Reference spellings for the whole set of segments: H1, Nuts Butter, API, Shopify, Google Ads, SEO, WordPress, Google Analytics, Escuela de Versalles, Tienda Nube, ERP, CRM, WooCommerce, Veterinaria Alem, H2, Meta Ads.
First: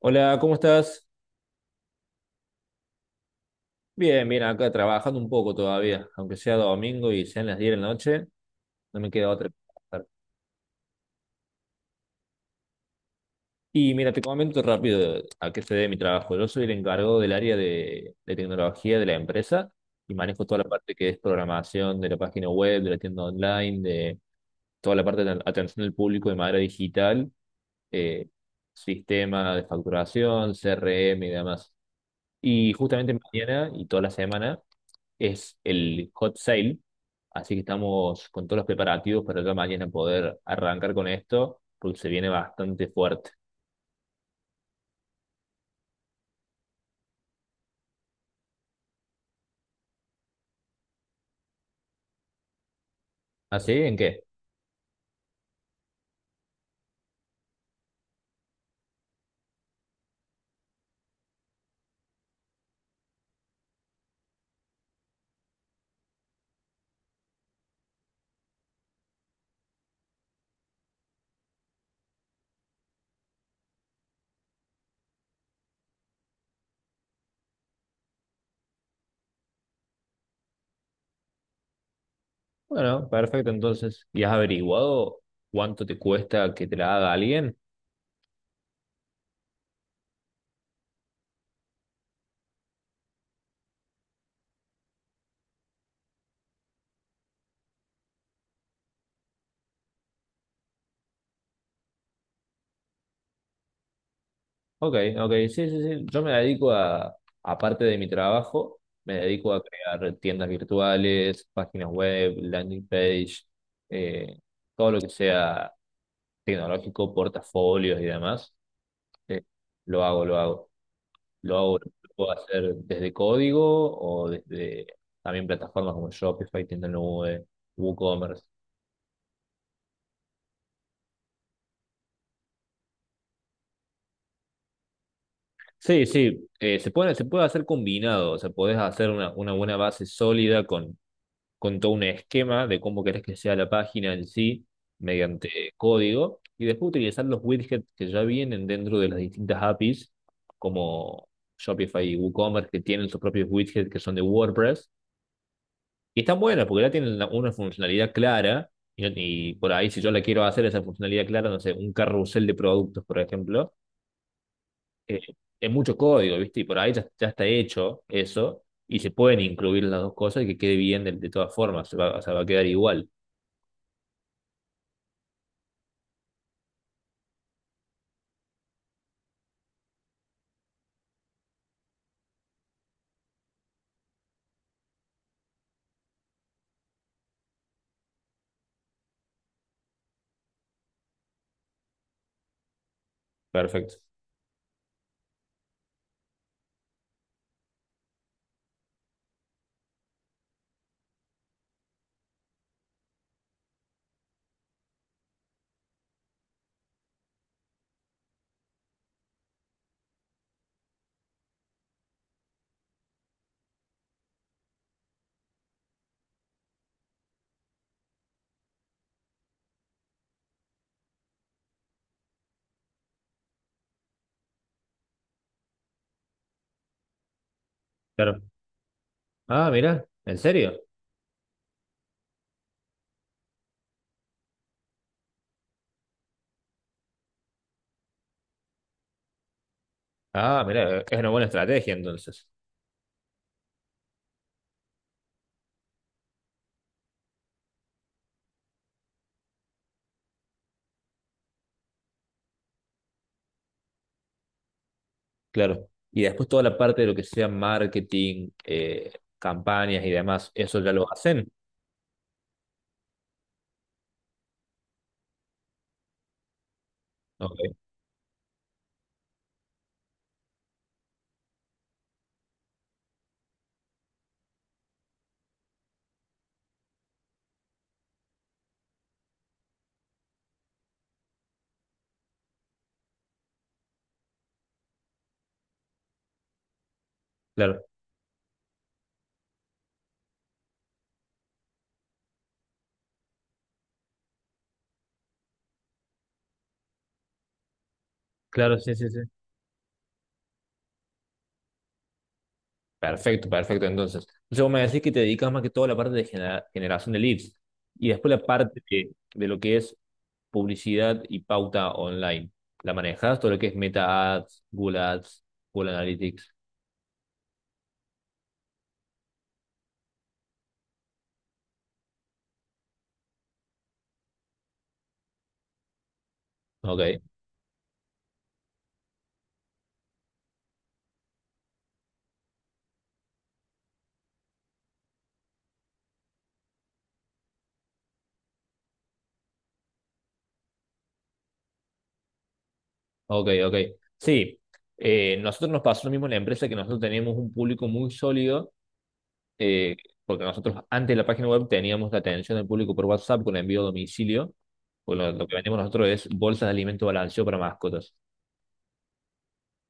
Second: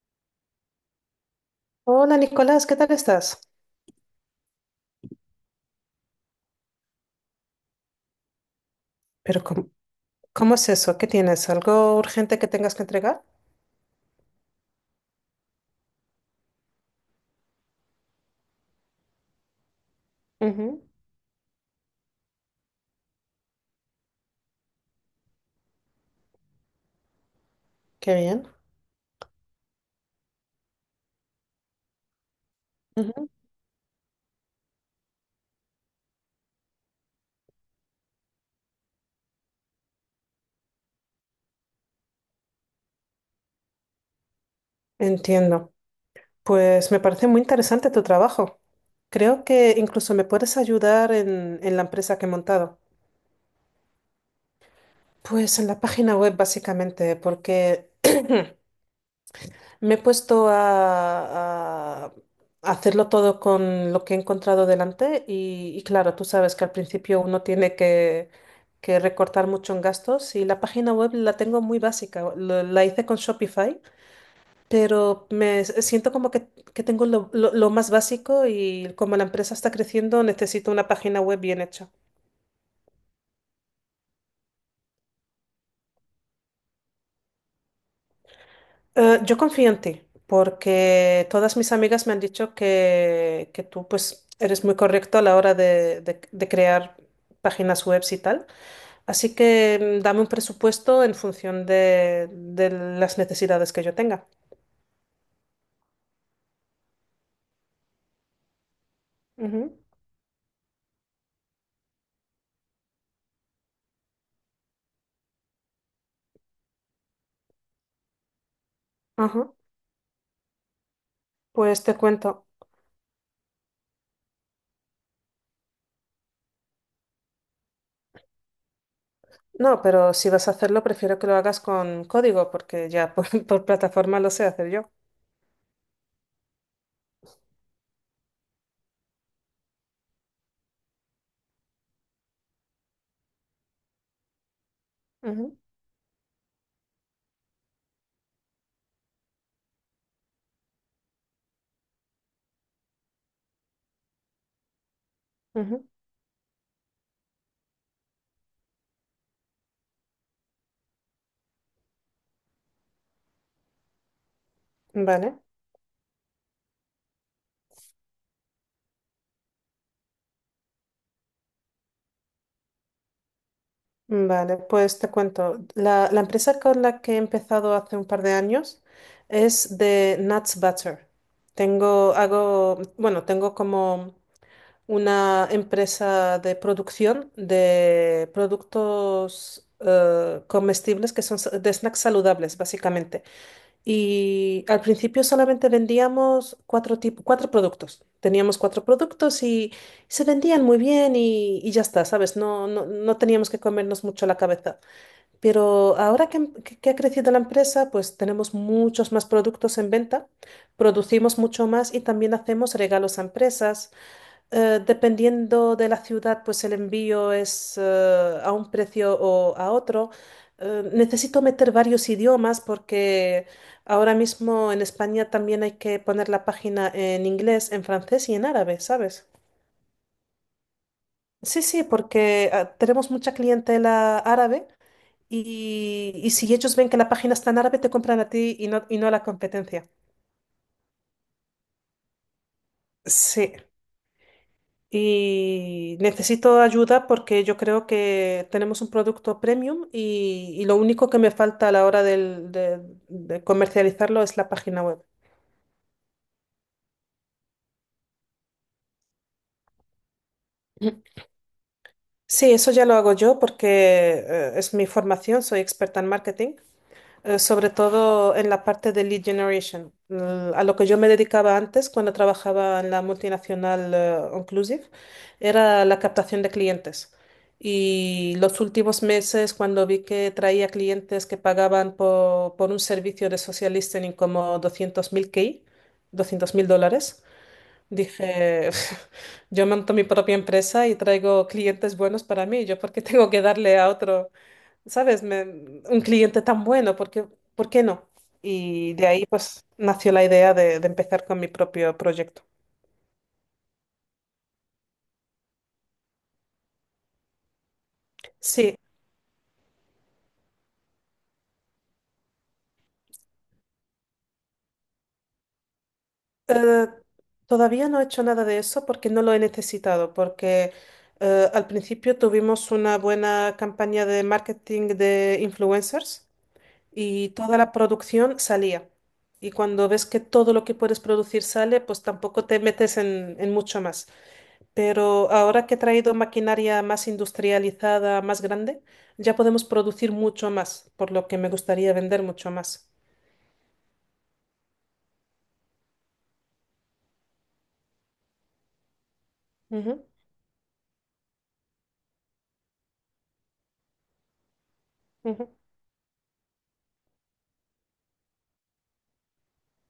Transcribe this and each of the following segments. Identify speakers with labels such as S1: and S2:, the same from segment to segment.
S1: Hola, ¿cómo estás?
S2: Hola Nicolás, ¿qué tal estás?
S1: Bien, bien, acá trabajando un poco todavía, aunque sea domingo y sean las 10 de la noche, no me queda
S2: Pero
S1: otra que
S2: ¿cómo,
S1: trabajar.
S2: cómo es eso? ¿Qué tienes? ¿Algo urgente que tengas que entregar?
S1: Y mira, te comento rápido a qué se debe mi trabajo. Yo soy el encargado del área de tecnología de la empresa y manejo toda la
S2: Ujú.
S1: parte que es programación de la página web, de la tienda online, de toda la parte de atención al público de manera digital,
S2: Qué
S1: eh,
S2: bien.
S1: sistema de facturación, CRM y demás. Y justamente
S2: Ujú.
S1: mañana y toda la semana es el hot sale, así que estamos con todos los preparativos para ya mañana poder arrancar con esto, porque se viene bastante fuerte.
S2: Entiendo. Pues me parece muy interesante tu trabajo. Creo que incluso me puedes ayudar en la empresa que he montado.
S1: ¿Así? ¿En qué?
S2: Pues en la página web básicamente, porque me he puesto a hacerlo todo con lo que he encontrado delante y claro, tú sabes que al principio uno tiene que recortar mucho en gastos y la página web la tengo muy básica, la hice con Shopify, pero me siento como que tengo lo más básico y como la empresa está creciendo necesito una página web bien hecha.
S1: Bueno, perfecto, entonces. ¿Y has averiguado cuánto te cuesta que te la haga alguien?
S2: Yo confío en ti, porque todas mis amigas me han dicho que tú pues eres muy correcto a la hora de crear páginas web y tal. Así que dame un presupuesto en función de las necesidades que yo tenga.
S1: Ok, ok, sí, sí, sí. Yo me dedico aparte de mi trabajo, me dedico a
S2: Ujú.
S1: crear tiendas virtuales, páginas web, landing page, eh, todo lo que sea tecnológico, portafolios y demás. Eh,
S2: Ajá.
S1: lo hago, lo hago. Lo hago,
S2: Pues
S1: lo
S2: te
S1: puedo
S2: cuento.
S1: hacer desde código o desde también plataformas como Shopify, Tienda Nube, WooCommerce.
S2: No, pero si vas a hacerlo, prefiero que lo hagas con código, porque ya por, por plataforma lo sé hacer yo.
S1: Sí, sí, se puede hacer combinado, o sea, podés hacer una buena base sólida con todo un esquema de cómo querés que sea la página en sí
S2: Ujú.
S1: mediante código y después utilizar los widgets que ya vienen dentro de las distintas APIs como Shopify y WooCommerce que tienen sus propios widgets que son de WordPress.
S2: Ujú.
S1: Y está buena porque ya tiene una funcionalidad clara. Y por ahí, si yo la quiero hacer esa funcionalidad clara, no sé, un carrusel de productos, por ejemplo, eh,
S2: Vale.
S1: es mucho código, ¿viste? Y por ahí ya está hecho eso. Y se pueden incluir las dos cosas y que quede bien de todas formas. Se va, o sea, va a quedar igual.
S2: Vale, pues te cuento. La empresa con la que he empezado hace un par de años es de Nuts Butter. Tengo, hago, bueno, tengo como una empresa de producción de productos comestibles que son de snacks saludables, básicamente.
S1: Perfecto.
S2: Y al principio solamente vendíamos cuatro productos. Teníamos cuatro productos y se vendían muy bien y ya está, ¿sabes? No, no, no teníamos que comernos mucho la cabeza. Pero ahora que ha crecido la empresa, pues tenemos muchos más productos en venta, producimos mucho más y también hacemos regalos a empresas. Dependiendo de la ciudad, pues el envío es a un precio o a otro. Necesito meter varios idiomas porque ahora mismo en España también hay que poner la página en inglés, en francés y
S1: Claro.
S2: en árabe, ¿sabes?
S1: Ah, mira, ¿en serio?
S2: Sí, sí, porque tenemos mucha clientela árabe y si ellos ven que la página está en árabe, te compran a ti y no a la competencia.
S1: Ah, mira, es una buena estrategia entonces.
S2: Sí. Y necesito ayuda porque yo creo que tenemos un producto premium y lo único que me falta a la hora de comercializarlo es la página web.
S1: Claro. Y después toda la parte de lo que sea marketing, campañas y demás, ¿eso ya lo hacen?
S2: Sí, eso ya lo hago yo porque es mi formación, soy experta en marketing. eh,
S1: Ok,
S2: sobre todo en la parte de lead generation, a lo que yo me dedicaba antes cuando trabajaba en la multinacional Inclusive, era la captación de clientes. Y los últimos meses, cuando vi que traía clientes que pagaban por un servicio de social listening como 200.000 K, $200.000,
S1: claro,
S2: dije, yo monto mi propia empresa y traigo clientes buenos para mí, yo porque tengo que darle a otro. ¿Sabes? Un cliente tan bueno, ¿por qué no?
S1: claro,
S2: Y
S1: sí,
S2: de
S1: sí, sí.
S2: ahí pues nació la idea de empezar con mi propio proyecto.
S1: Perfecto, perfecto. Entonces, entonces vos me decís que te dedicas más que todo a la parte de generación de leads y después la
S2: Sí,
S1: parte de lo que es publicidad y pauta online. ¿La manejas? Todo lo que es Meta Ads, Google Ads, Google Analytics.
S2: eh, todavía no he hecho nada de eso porque no lo he necesitado, porque al principio tuvimos una buena campaña de marketing de influencers
S1: Ok,
S2: y toda la producción salía. Y cuando ves que todo lo que puedes producir sale, pues tampoco te metes en mucho más. Pero ahora que he traído maquinaria más industrializada, más grande, ya podemos producir mucho más, por lo que me gustaría vender mucho más.
S1: ok, ok. Sí, nosotros nos pasó lo mismo en la empresa que nosotros teníamos un público muy sólido eh,
S2: Ujú.
S1: porque nosotros antes de la página web teníamos la atención del público por WhatsApp con envío a domicilio. Porque lo que
S2: Ujú.
S1: vendemos nosotros es bolsas de alimento balanceado para mascotas.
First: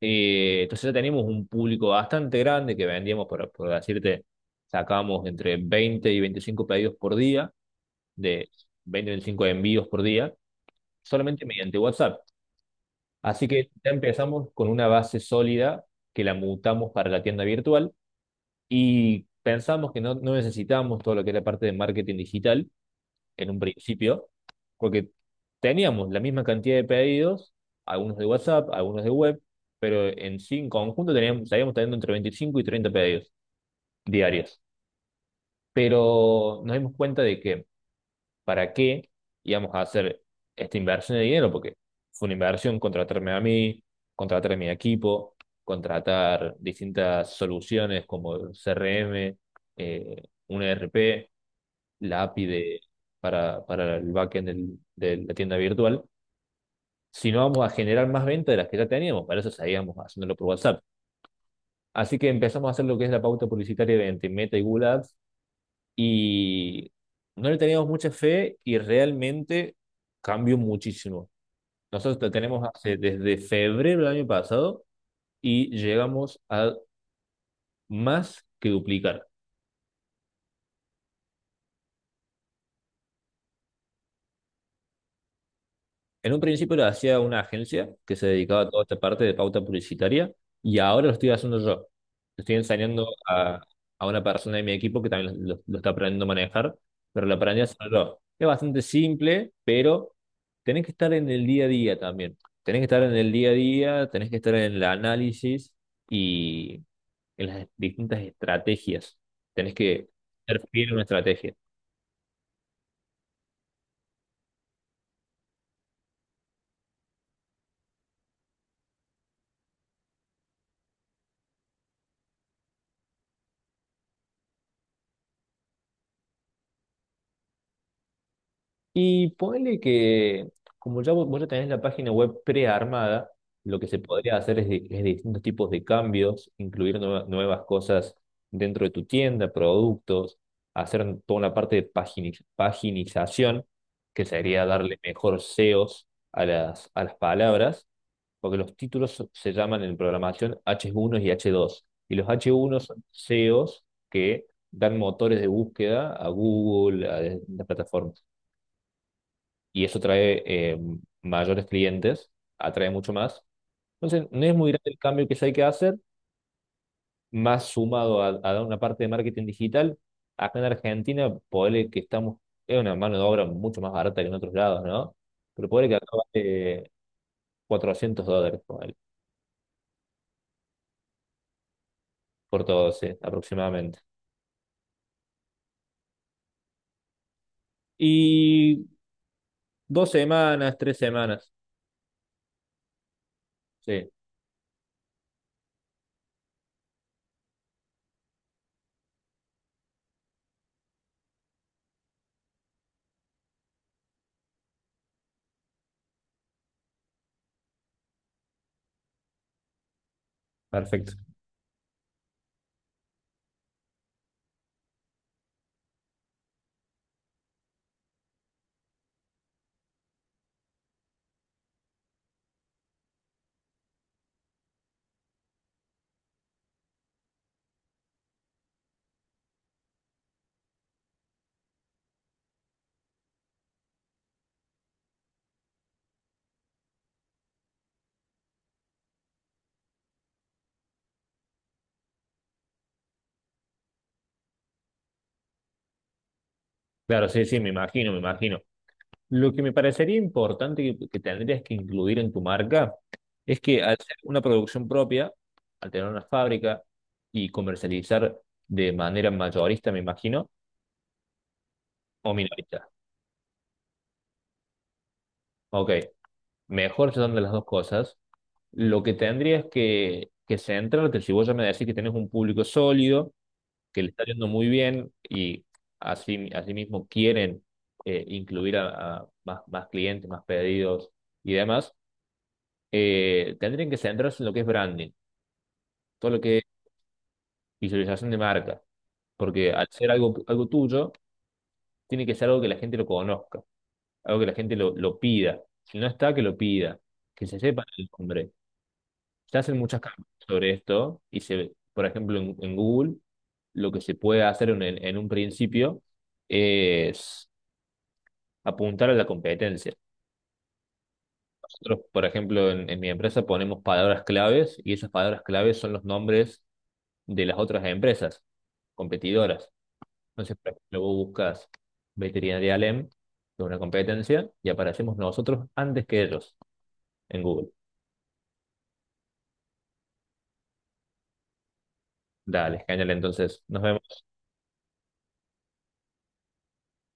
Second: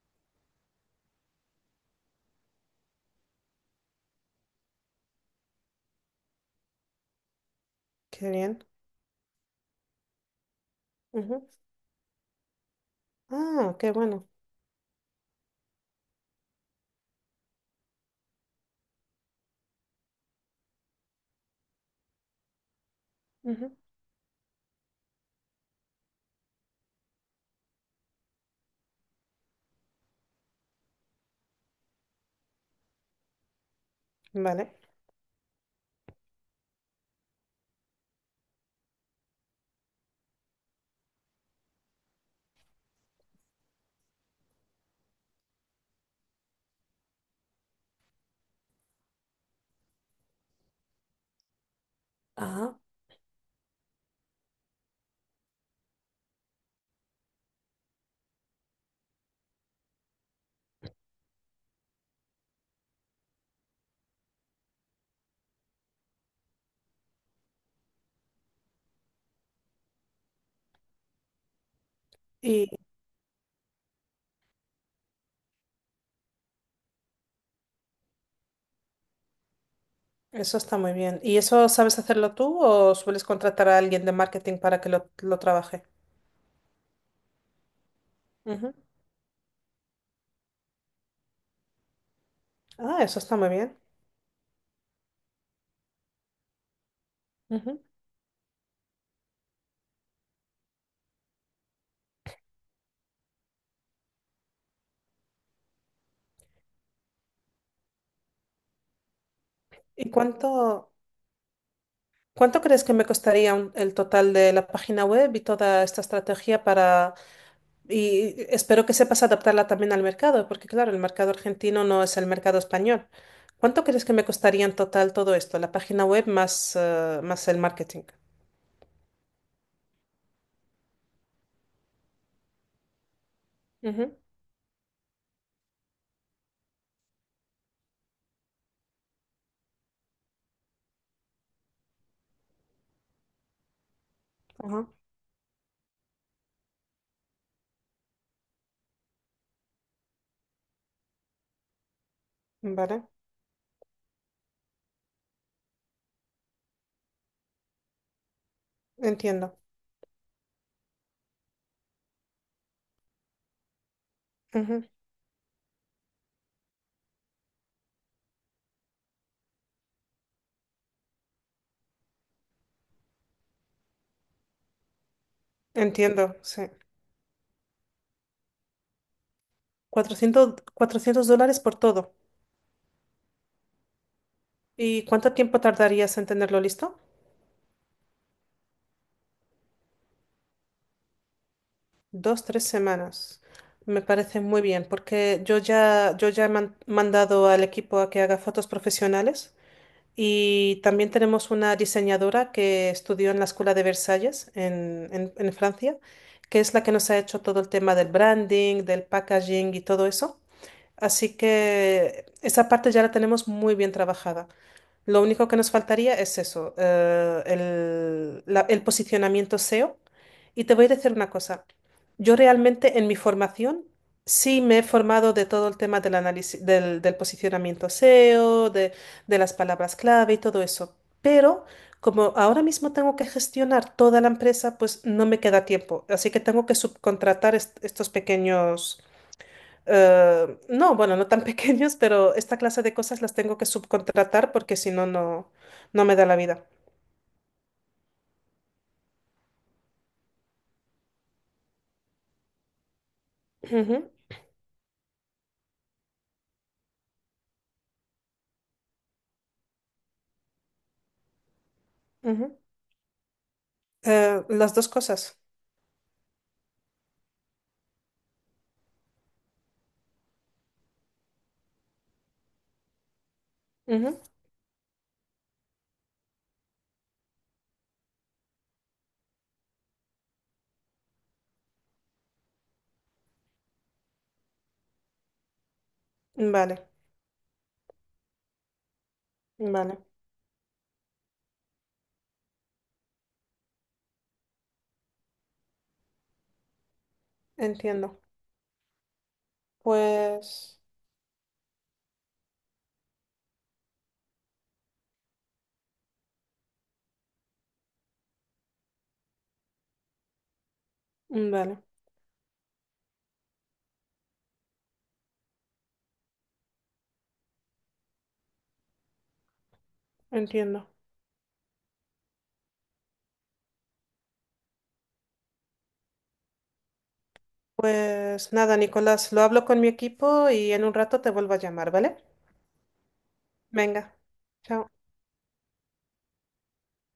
S1: Entonces ya teníamos un público bastante grande que vendíamos, por decirte, sacábamos entre 20 y 25 pedidos por día,
S2: Qué
S1: de
S2: bien.
S1: 20 y 25 envíos por día,
S2: Ujú.
S1: solamente mediante WhatsApp. Así que
S2: Ah,
S1: ya
S2: qué bueno.
S1: empezamos con una base sólida que la mutamos para la tienda virtual y pensamos que no necesitábamos todo lo que es la parte de marketing digital en un
S2: Ujú.
S1: principio, porque teníamos la misma cantidad de pedidos, algunos de WhatsApp, algunos de web, pero en sí, en conjunto teníamos, estaríamos teniendo entre 25 y 30 pedidos diarios.
S2: Vale.
S1: Pero nos dimos cuenta de que para qué íbamos a hacer esta inversión de dinero, porque fue una inversión contratarme a mí, contratar a mi equipo, contratar distintas soluciones como CRM, eh, un ERP, la API
S2: Ah,
S1: para el backend de la tienda virtual, sino vamos a generar más ventas de las que ya teníamos. Para eso seguíamos haciéndolo por WhatsApp. Así que empezamos a hacer lo que es la pauta publicitaria entre Meta y Google Ads y no le teníamos mucha fe y realmente cambió muchísimo. Nosotros tenemos
S2: y
S1: hace, desde febrero del año pasado y llegamos a más que duplicar.
S2: eso está muy bien. ¿Y eso sabes hacerlo tú o sueles contratar a alguien de marketing para que lo trabaje?
S1: En un principio lo hacía una agencia que se dedicaba a
S2: Ujú.
S1: toda esta parte de pauta publicitaria y ahora lo estoy haciendo yo. Lo estoy
S2: Ah,
S1: enseñando
S2: eso está muy bien.
S1: a una persona de mi equipo que también lo está aprendiendo a manejar, pero lo aprendí a hacer
S2: Ujú.
S1: yo. Es bastante simple, pero tenés que estar en el día a día también. Tenés que estar en el día a día, tenés que estar en el análisis y en las distintas estrategias. Tenés que
S2: ¿Y
S1: ser fiel
S2: cuánto,
S1: a una estrategia.
S2: cuánto crees que me costaría el total de la página web y toda esta estrategia para? Y espero que sepas adaptarla también al mercado, porque claro, el mercado argentino no es el mercado español. ¿Cuánto crees que me costaría en total todo esto? La página web más el marketing.
S1: Y ponele que, como ya vos ya tenés la página web prearmada, lo que se
S2: Ujú.
S1: podría hacer es, es distintos tipos de cambios, incluir nuevas cosas dentro de tu tienda, productos, hacer toda una parte de paginización, que sería
S2: Ajá.
S1: darle mejor SEOs a las palabras, porque los títulos se llaman en programación H1 y H2, y los H1
S2: Vale,
S1: son SEOs que dan motores de búsqueda a Google, a las plataformas
S2: entiendo.
S1: y eso trae mayores clientes, atrae mucho más. Entonces, no es muy
S2: Ujú.
S1: grande el cambio que ya hay que hacer, más sumado a una parte de marketing digital. Acá en Argentina, ponele que estamos, es una mano de obra mucho más barata que en otros lados, ¿no? Pero ponele que acá
S2: Entiendo, sí.
S1: vale $400 ponele,
S2: 400, $400 por todo.
S1: por 12 aproximadamente.
S2: ¿Y cuánto tiempo tardarías en tenerlo listo?
S1: Y 2 semanas, 3 semanas.
S2: 2, 3 semanas. Me
S1: Sí,
S2: parece muy bien, porque yo ya he mandado al equipo a que haga fotos profesionales. Y también tenemos una diseñadora que estudió en la Escuela de Versalles en Francia, que es la que nos ha hecho todo el tema del branding, del packaging y todo eso.
S1: perfecto.
S2: Así que esa parte ya la tenemos muy bien trabajada. Lo único que nos faltaría es eso, el posicionamiento SEO. Y te voy a decir una cosa. Yo realmente en mi formación sí me he formado de todo el tema del análisis, del posicionamiento SEO, de las palabras clave y todo eso. Pero como ahora mismo tengo que gestionar toda la empresa, pues no me queda tiempo. Así que tengo que subcontratar estos pequeños no, bueno, no tan pequeños, pero esta clase de cosas las tengo que subcontratar porque si no, no me da la vida.
S1: Claro, sí, sí, me imagino, me imagino. Lo que me parecería importante que tendrías que incluir en tu marca es que al
S2: Ujú.
S1: ser una producción propia, al tener una fábrica y comercializar de manera mayorista, me imagino, o
S2: Ujú.
S1: minorista.
S2: Las dos cosas.
S1: Ok, mejor son de las dos cosas. Lo que tendrías que centrarte, si vos ya me decís que tenés un público sólido, que le
S2: Ujú.
S1: está yendo muy bien y así, mismo quieren incluir a más clientes, más pedidos y demás, tendrían que centrarse en lo que es branding, todo lo que es
S2: Vale,
S1: visualización de marca. Porque al
S2: vale,
S1: ser algo tuyo, tiene que ser algo que la gente lo conozca, algo que la gente lo pida. Si no está, que lo pida, que se sepa el
S2: entiendo.
S1: nombre. Se hacen muchas campañas sobre
S2: Pues,
S1: esto y se, por ejemplo, en Google, lo que se puede hacer en un principio es apuntar a la competencia.
S2: vale,
S1: Nosotros, por ejemplo, en mi empresa ponemos palabras claves y esas palabras claves son los nombres de las otras empresas competidoras. Entonces, por
S2: entiendo.
S1: ejemplo, vos buscas Veterinaria Alem, que es una competencia, y aparecemos nosotros antes que ellos en Google.
S2: Pues nada, Nicolás, lo hablo con mi equipo y en un rato te vuelvo a llamar, ¿vale?
S1: Dale, genial, entonces nos
S2: Venga,
S1: vemos.
S2: chao.